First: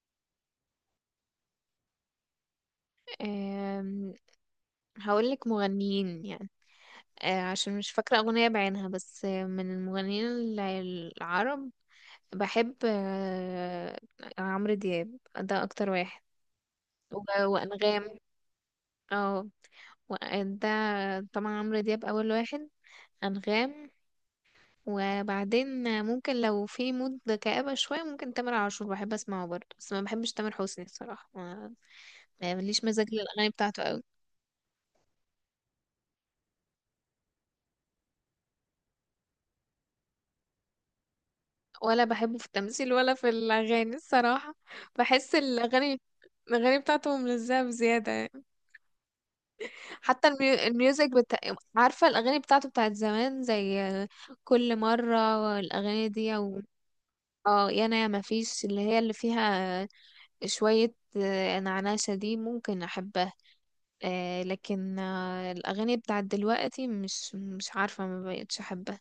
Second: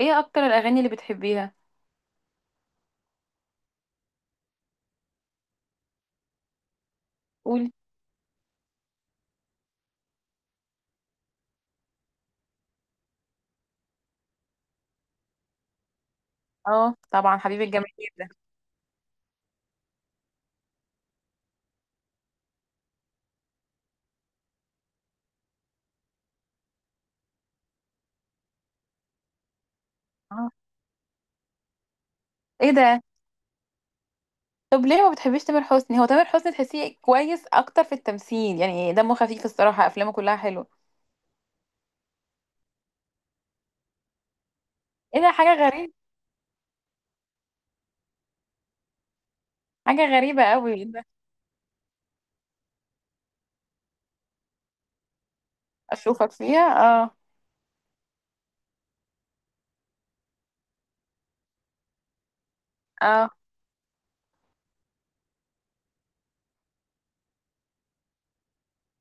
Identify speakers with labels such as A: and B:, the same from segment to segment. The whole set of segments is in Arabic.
A: ايه اكتر الاغاني اللي بتحبيها؟
B: أم، هقولك مغنيين يعني.
A: قولي.
B: عشان مش فاكرة أغنية بعينها، بس من المغنيين ال- العرب. بحب عمرو دياب، ده أكتر واحد،
A: اه طبعا
B: و-
A: حبيبي الجميل
B: وأنغام.
A: ده.
B: اه، و- ده طبعا عمرو دياب أول واحد، أنغام، وبعدين ممكن لو في مود كآبة شوية ممكن تامر عاشور بحب أسمعه برضه. بس ما بحبش تامر
A: اه.
B: حسني الصراحة، يعني
A: ايه
B: ماليش
A: ده؟
B: مزاج للأغاني بتاعته أوي.
A: طب ليه ما بتحبيش تامر حسني؟ هو تامر حسني تحسيه كويس اكتر في التمثيل، يعني دمه خفيف الصراحه، افلامه كلها حلوه.
B: ولا بحبه في التمثيل ولا في الأغاني الصراحة.
A: ايه ده؟
B: بحس
A: حاجه غريبه.
B: الأغاني بتاعته ملزقة بزيادة يعني.
A: حاجه
B: حتى
A: غريبه قوي، ايه ده؟
B: الميوزك عارفة الأغاني بتاعته بتاعت زمان، زي كل مرة الأغاني
A: اشوفك
B: دي
A: فيها. اه.
B: اه، يا انا يا ما فيش اللي هي اللي فيها. شوية نعناشة دي ممكن
A: اه
B: أحبها. لكن الأغاني بتاعت دلوقتي مش عارفة، ما بقتش أحبها.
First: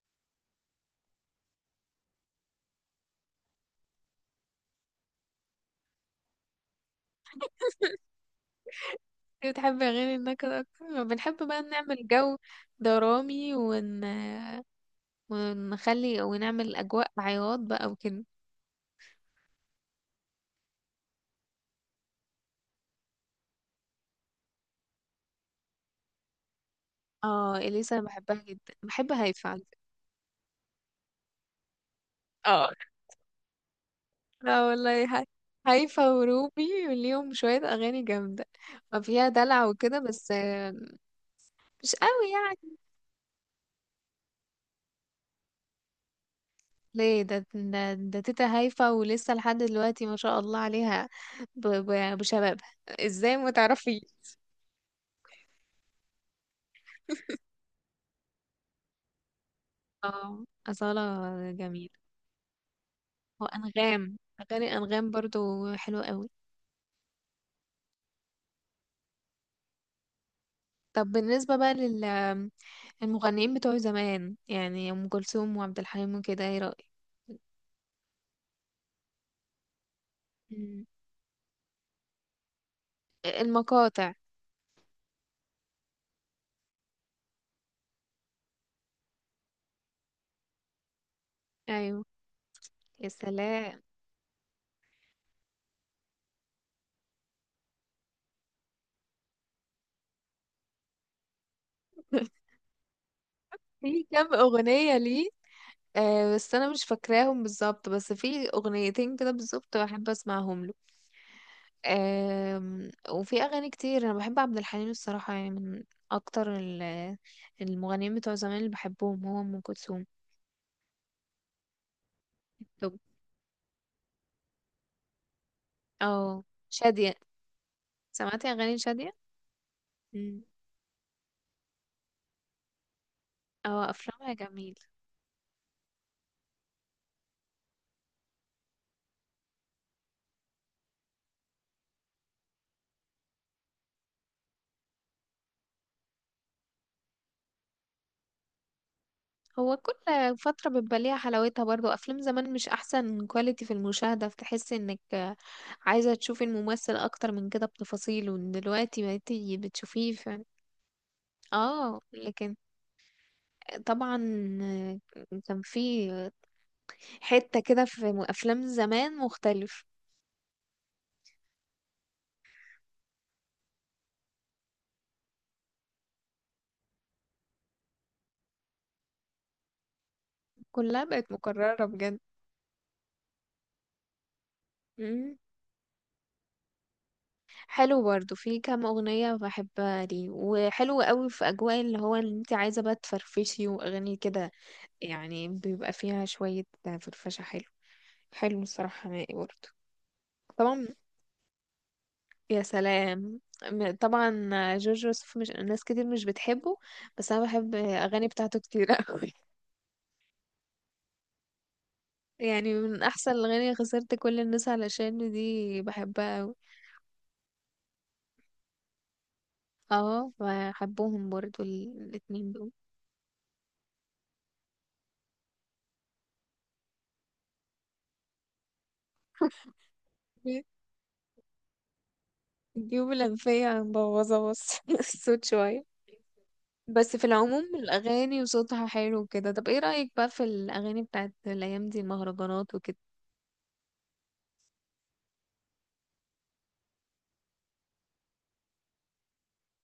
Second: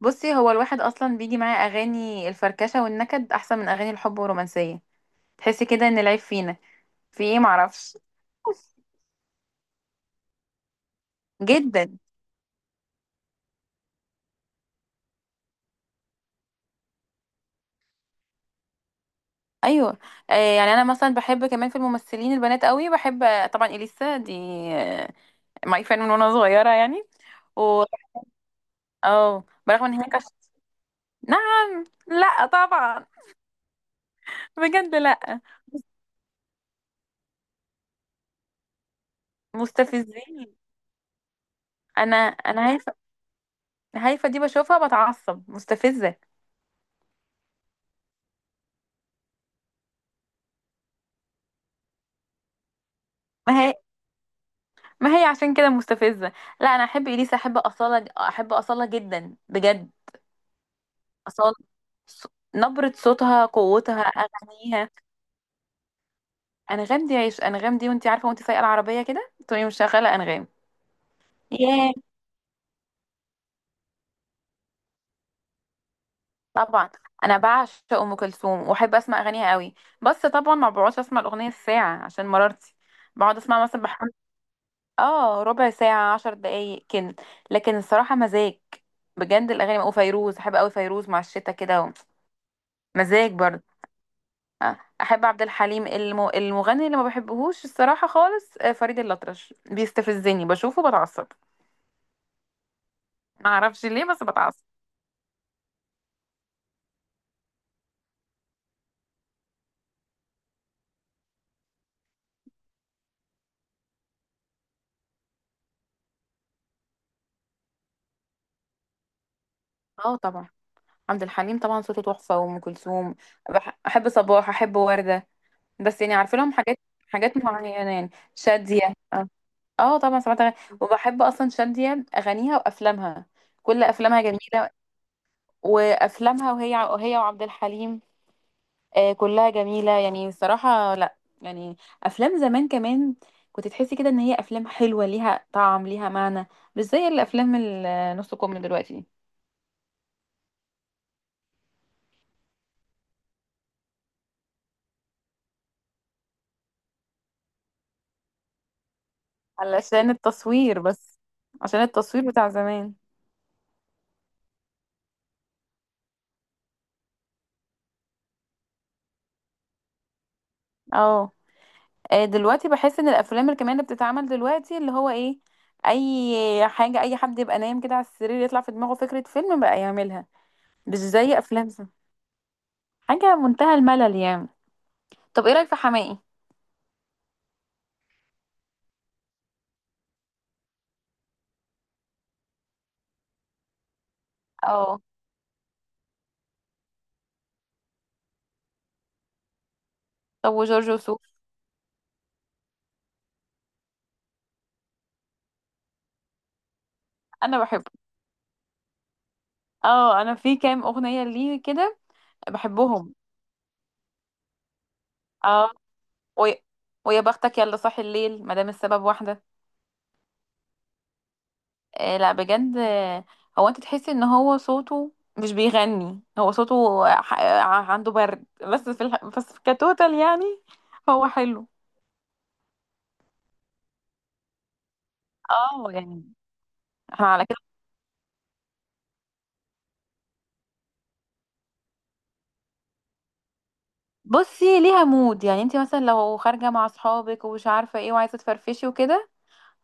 A: بصي، هو الواحد اصلا بيجي معاه اغاني الفركشه والنكد احسن من اغاني الحب والرومانسيه. تحسي كده ان العيب فينا في ايه؟ معرفش.
B: بتحب أغاني النكد أكتر، بنحب بقى
A: جدا.
B: نعمل جو درامي، ون ونخلي ونعمل أجواء عياط بقى وكده.
A: ايوه. يعني انا مثلا بحب كمان في الممثلين البنات قوي، بحب طبعا اليسا دي ماي فان من وانا صغيره يعني.
B: اه،
A: و
B: إليسا بحبها جدا، بحب
A: اه
B: هايفا على فكرة.
A: برغم ان هي كش... نعم، لا
B: اه،
A: طبعا.
B: لا
A: بجد
B: والله،
A: لا.
B: هايفا وروبي ليهم شوية أغاني جامدة، فيها دلع وكده، بس
A: مستفزين.
B: مش
A: انا
B: قوي
A: انا
B: يعني.
A: هايفه. هايفه دي بشوفها بتعصب، مستفزه.
B: ليه؟ ده تيتا هايفا، ولسه لحد دلوقتي ما شاء الله عليها بشبابها، ازاي ما
A: ما هي،
B: تعرفي.
A: ما هي عشان كده مستفزه. لا انا احب اليسا، احب اصاله، احب اصاله جدا بجد.
B: اه، أصالة
A: اصاله.
B: جميلة.
A: ص- نبره صوتها، قوتها،
B: وأنغام، أغاني
A: اغانيها.
B: أنغام برضو حلوة قوي.
A: انغام دي عيش، انغام دي وانت عارفه وانت سايقه العربيه كده تقومي مشغله انغام.
B: طب بالنسبة بقى
A: ياه.
B: المغنيين بتوع زمان، يعني أم كلثوم وعبد الحليم وكده، ايه رأيك؟
A: طبعا انا بعشق ام كلثوم واحب اسمع اغانيها قوي. بس طبعا ما
B: مم.
A: بقعدش اسمع الاغنيه الساعه عشان مرارتي. بقعد اسمع مثلا
B: المقاطع.
A: بحوالي اه ربع ساعه، عشر دقايق كده. لكن الصراحه مزاج. بجد الاغاني، وفيروز احب قوي، فيروز مع الشتاء كده
B: أيوه. يا
A: مزاج برضه.
B: سلام.
A: احب عبد الحليم، الم... المغني اللي ما بحبهوش الصراحه خالص فريد الأطرش، بيستفزني، بشوفه بتعصب. ما اعرفش
B: في
A: ليه بس
B: كام
A: بتعصب.
B: أغنية ليه، بس أنا مش فاكراهم بالظبط، بس في أغنيتين كده بالظبط بحب أسمعهم له. آه وفي أغاني كتير أنا بحب عبد الحليم الصراحة، يعني من أكتر المغنيين بتوع زمان اللي بحبهم، هو أم كلثوم.
A: اه طبعا. عبد الحليم طبعا صوته تحفة، وأم
B: طب.
A: كلثوم. بح- أحب صباح، أحب وردة، بس يعني عارفة
B: اه،
A: لهم حاجات،
B: شادية.
A: حاجات معينة، يعني
B: سمعتي أغاني
A: شادية.
B: شادية؟
A: اه. آه طبعا سمعت
B: مم.
A: أغاني. وبحب أصلا شادية، أغانيها وأفلامها، كل
B: اه،
A: أفلامها
B: افلامها
A: جميلة.
B: جميل.
A: وأفلامها، وهي، وهي وعبد الحليم، آه كلها جميلة يعني الصراحة. لا يعني أفلام زمان كمان، كنت تحسي كده إن هي أفلام حلوة، ليها طعم، ليها معنى، مش زي الأفلام النص كم دلوقتي.
B: هو كل فترة بيبقى ليها حلاوتها برضو. افلام زمان مش احسن كواليتي في المشاهدة، فتحس انك عايزة تشوفي الممثل اكتر من كده بتفاصيله. دلوقتي بقيتي
A: علشان
B: بتشوفيه
A: التصوير بس، عشان
B: اه،
A: التصوير بتاع
B: لكن
A: زمان.
B: طبعا كان في حتة كده في افلام زمان مختلف.
A: اه. دلوقتي بحس ان الافلام الكمان اللي بتتعمل دلوقتي، اللي هو ايه، اي حاجه، اي حد يبقى نايم كده على السرير يطلع في دماغه فكره فيلم بقى يعملها. مش
B: كلها بقت
A: زي افلام
B: مكررة
A: زمان.
B: بجد.
A: حاجه منتهى الملل يعني.
B: مم.
A: طب ايه رايك في حماقي؟
B: حلو برضو، في كام أغنية بحبها لي، وحلو قوي في أجواء اللي هو اللي انت عايزة بقى تفرفشي وأغاني كده،
A: اه.
B: يعني بيبقى فيها شوية فرفشة. حلو. حلو الصراحة نهائي برضه.
A: طب
B: طبعا.
A: وجورج وسوف؟
B: يا سلام. طبعا. جورج وسوف مش ناس كتير مش بتحبه، بس أنا
A: انا
B: بحب
A: بحبه.
B: أغاني بتاعته كتير أوي.
A: اه انا في كام اغنيه ليه كده.
B: يعني من
A: بحبهم.
B: أحسن الأغاني خسرت كل الناس، علشان
A: اه.
B: دي بحبها أوي.
A: ويا، ويا بختك، يلا صاحي الليل، ما دام السبب واحده.
B: اه، بحبهم برضه
A: لا
B: الاتنين دول.
A: بجد هو انت تحسي ان هو صوته مش بيغني، هو صوته ح- ع- عنده برد، بس في الح... بس في كتوتال يعني، هو حلو.
B: الجيوب الأنفية مبوظة بس، الصوت شوية.
A: اه يعني.
B: بس في
A: احنا على
B: العموم
A: كده.
B: الأغاني وصوتها حلو كده. طب ايه رأيك بقى في الأغاني بتاعت الأيام دي، المهرجانات وكده؟
A: بصي ليها مود، يعني انت مثلا لو خارجه مع اصحابك ومش عارفه ايه وعايزه تفرفشي وكده.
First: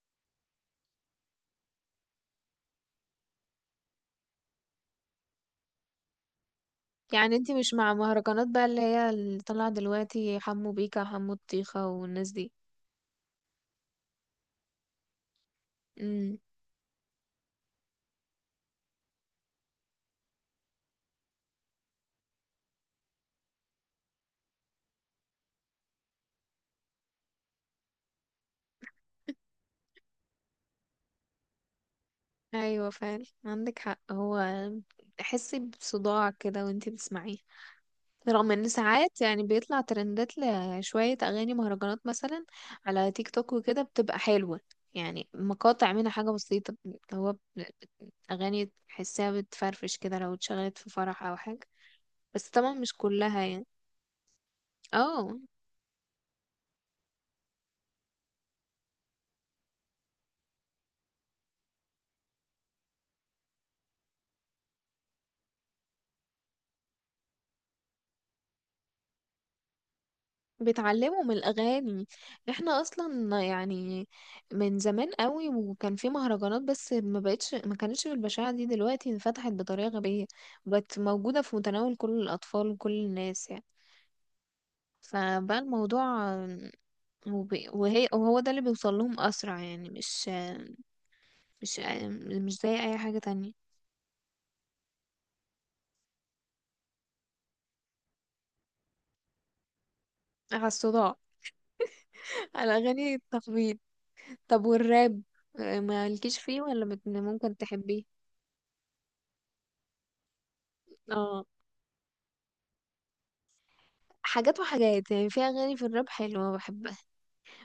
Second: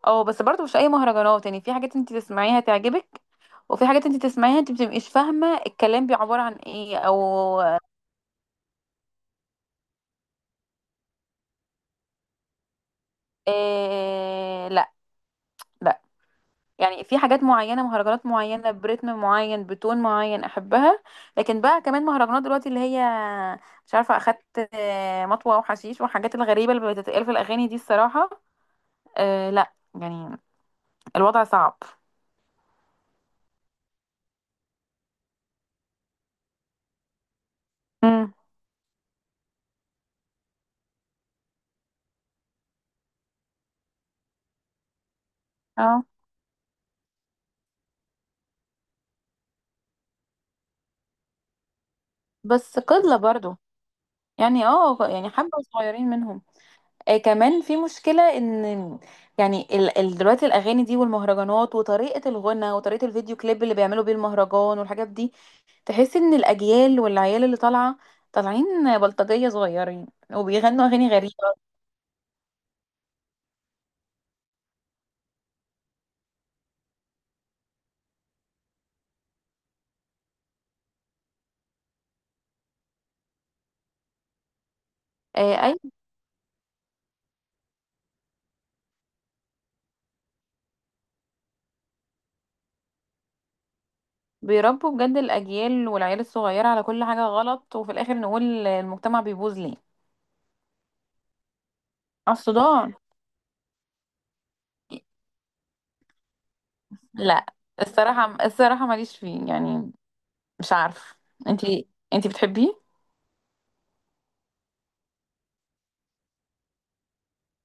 A: اه بس برضو مش اي مهرجانات، يعني في حاجات انت تسمعيها تعجبك، وفي حاجات انت تسمعيها انت بتبقيش فاهمه الكلام بي عباره عن ايه او...
B: يعني انتي مش مع مهرجانات بقى اللي هي اللي طالعة دلوقتي، حمو بيكا وحمو الطيخة والناس دي؟
A: إيه لا. لا
B: امم.
A: يعني في حاجات معينة، مهرجانات معينة، برتم معين، بتون معين أحبها. لكن بقى كمان مهرجانات دلوقتي اللي هي مش عارفة أخدت مطوة وحشيش والحاجات الغريبة اللي بتتقال في الأغاني دي الصراحة. أه لا يعني، الوضع صعب.
B: ايوه فعلا عندك حق. هو تحسي بصداع كده وانتي بتسمعيه.
A: امم.
B: رغم ان ساعات يعني بيطلع ترندات لشوية اغاني مهرجانات مثلا على تيك توك وكده، بتبقى حلوة، يعني مقاطع
A: اه
B: منها حاجة بسيطة. هو اغاني تحسيها بتفرفش كده لو اتشغلت في فرح او حاجة، بس طبعا
A: بس
B: مش
A: قلة
B: كلها
A: برضو،
B: يعني.
A: يعني اه يعني
B: اه،
A: حبة صغيرين منهم. آه كمان في مشكلة ان، يعني ال دلوقتي الأغاني دي والمهرجانات وطريقة الغنى وطريقة الفيديو كليب اللي بيعملوا بيه المهرجان والحاجات دي، تحس ان الاجيال والعيال اللي طالعه، طالعين بلطجيه صغيرين وبيغنوا اغاني
B: بيتعلموا من
A: غريبه.
B: الأغاني. احنا أصلا يعني من زمان قوي وكان في مهرجانات، بس ما بقتش، ما كانتش بالبشاعة دي. دلوقتي انفتحت بطريقة غبية، بقت موجودة في متناول كل الأطفال وكل الناس يعني،
A: آه
B: فبقى
A: اي.
B: الموضوع وهي وهو ده اللي بيوصل لهم أسرع يعني، مش مش زي أي حاجة تانية.
A: بيربوا بجد الاجيال والعيال الصغيره على كل حاجه غلط، وفي الاخر نقول المجتمع بيبوظ ليه.
B: على الصداع.
A: على
B: على
A: الصداع.
B: أغاني التخبيط. طب والراب، ما لكيش فيه، ولا
A: لا
B: ممكن تحبيه؟
A: الصراحه، الصراحه ماليش فيه يعني، مش عارف.
B: اه،
A: انتي بتحبيه؟
B: حاجات وحاجات، يعني في اغاني في الراب حلوه بحبها،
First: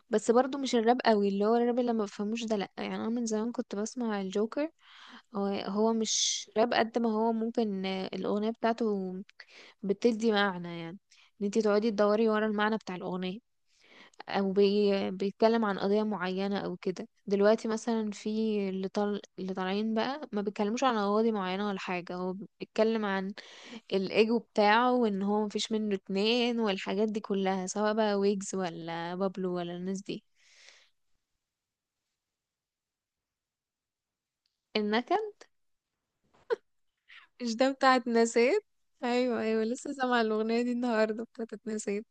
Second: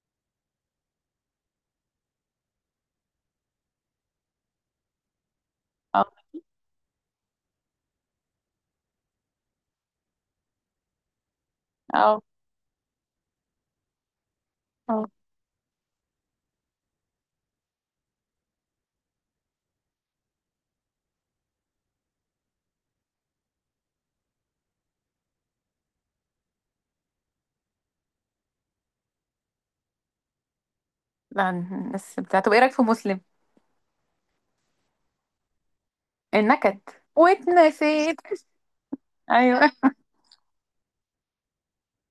B: بس برضو مش الراب قوي، اللي هو الراب اللي ما بفهموش ده لا، يعني انا من زمان كنت بسمع الجوكر. هو
A: اه.
B: مش راب قد ما هو ممكن، الاغنيه بتاعته بتدي معنى يعني، ان انتي تقعدي
A: اه.
B: تدوري ورا المعنى بتاع الاغنيه، او
A: اه
B: بيتكلم عن قضيه معينه او كده. دلوقتي مثلا في اللي طالعين بقى ما بيتكلموش عن قضايا معينه ولا حاجه، هو بيتكلم عن الايجو بتاعه، وان هو مفيش منه اتنين والحاجات دي كلها، سواء بقى ويجز ولا بابلو ولا الناس دي.
A: لا. الناس بتاع، طب ايه رايك في مسلم
B: النكد.
A: النكد
B: مش ده بتاع
A: واتنسيت؟
B: اتنسيت؟ ايوه، ايوه،
A: ايوه.
B: لسه سامعه الاغنيه دي النهارده بتاعت اتنسيت.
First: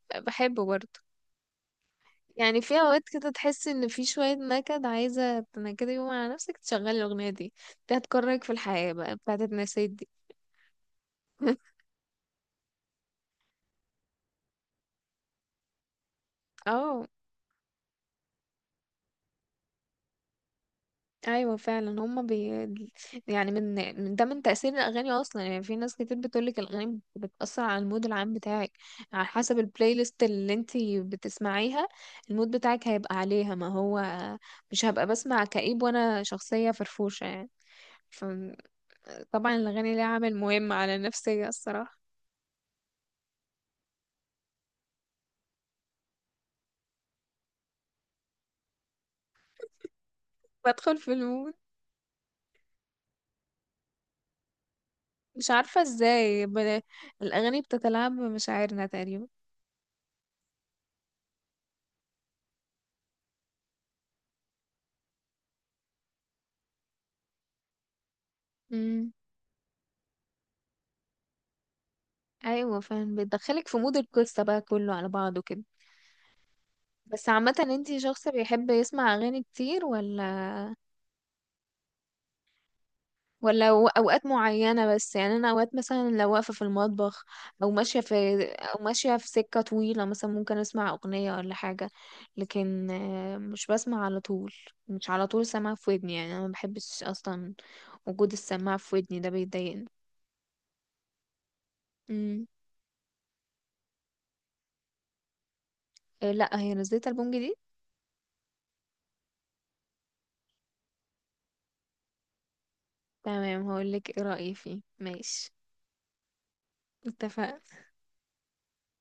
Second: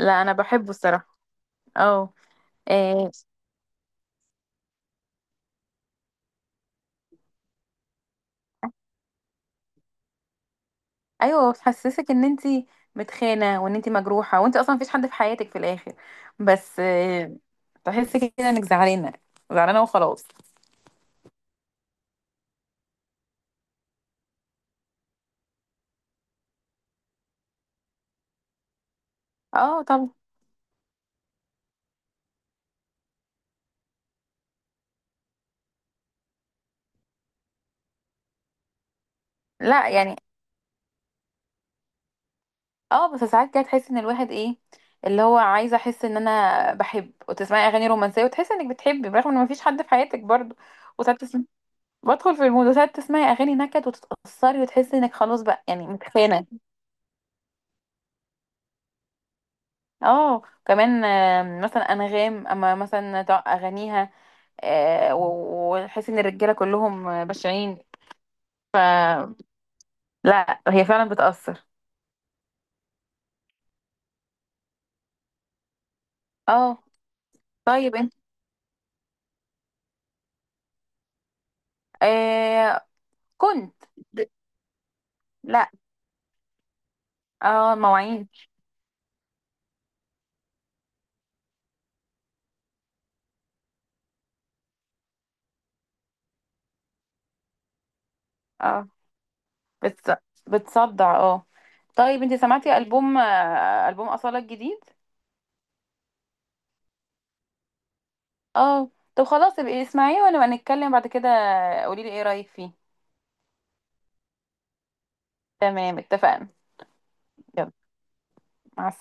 A: لا انا
B: بحبه
A: بحبه
B: برضه،
A: الصراحه. اه.
B: يعني في اوقات
A: آه،
B: كده تحس ان في شوية نكد، عايزة تنكدي يوم على نفسك تشغلي الاغنية دي. دي هتكرهك في الحياة بقى، بتاعت النسيت دي.
A: ايوه بتحسسك ان انت متخانه، وان انت مجروحه، وانت اصلا مفيش حد في حياتك في الاخر، بس
B: اه.
A: آه، تحسي كده انك زعلانه، زعلانه وخلاص.
B: ايوه فعلا، هما يعني، من ده، من تأثير الاغاني اصلا يعني. في ناس كتير بتقولك الاغاني بتأثر على المود العام بتاعك، على حسب
A: اه
B: البلاي
A: طبعا.
B: ليست اللي انتي بتسمعيها. المود بتاعك هيبقى عليها، ما هو مش هبقى بسمع كئيب وانا شخصية فرفوشة يعني. فطبعا
A: لا
B: الاغاني ليها
A: يعني،
B: عامل مهم على النفسية الصراحة.
A: اه بس ساعات كده تحسي ان الواحد ايه، اللي هو عايزه احس ان انا بحب وتسمعي اغاني رومانسيه وتحسي انك بتحبي برغم ان مفيش حد في حياتك برضه.
B: بدخل في
A: وساعات تسمعي،
B: المود.
A: بدخل في المود، وساعات تسمعي اغاني نكد وتتاثري وتحسي انك خلاص
B: مش
A: بقى
B: عارفة
A: يعني متخانه.
B: ازاي الاغاني بتتلاعب بمشاعرنا تقريبا.
A: اه كمان مثلا انغام، اما مثلا تع- اغانيها و- وتحس ان الرجاله كلهم بشعين.
B: امم.
A: لا هي فعلا بتأثر.
B: ايوه فعلا، بتدخلك في مود القصة بقى كله على بعضه كده.
A: اه.
B: بس عامة،
A: طيب
B: انتي
A: انت
B: شخص بيحب يسمع اغاني كتير، ولا
A: آه كنت...
B: اوقات معينة بس؟ يعني انا
A: لا.
B: اوقات مثلا لو واقفة في المطبخ، او
A: اه
B: ماشية
A: مواعين.
B: في سكة طويلة مثلا، ممكن اسمع اغنية ولا حاجة، لكن مش بسمع على طول. مش على طول سامعة في ودني، يعني انا ما بحبش اصلا وجود السماعة
A: اه
B: في ودني، ده بيضايقني.
A: بتص... بتصدع اه. طيب انت
B: امم.
A: سمعتي ألبوم ألبوم أصالة الجديد؟
B: إيه، لا هي نزلت ألبوم جديد.
A: اه. طب خلاص ابقي اسمعيه ونبقى نتكلم بعد كده، قولي لي ايه رأيك فيه.
B: تمام، هقولك ايه رأيي فيه، ماشي.
A: تمام اتفقنا. يلا.
B: اتفقنا.
A: مع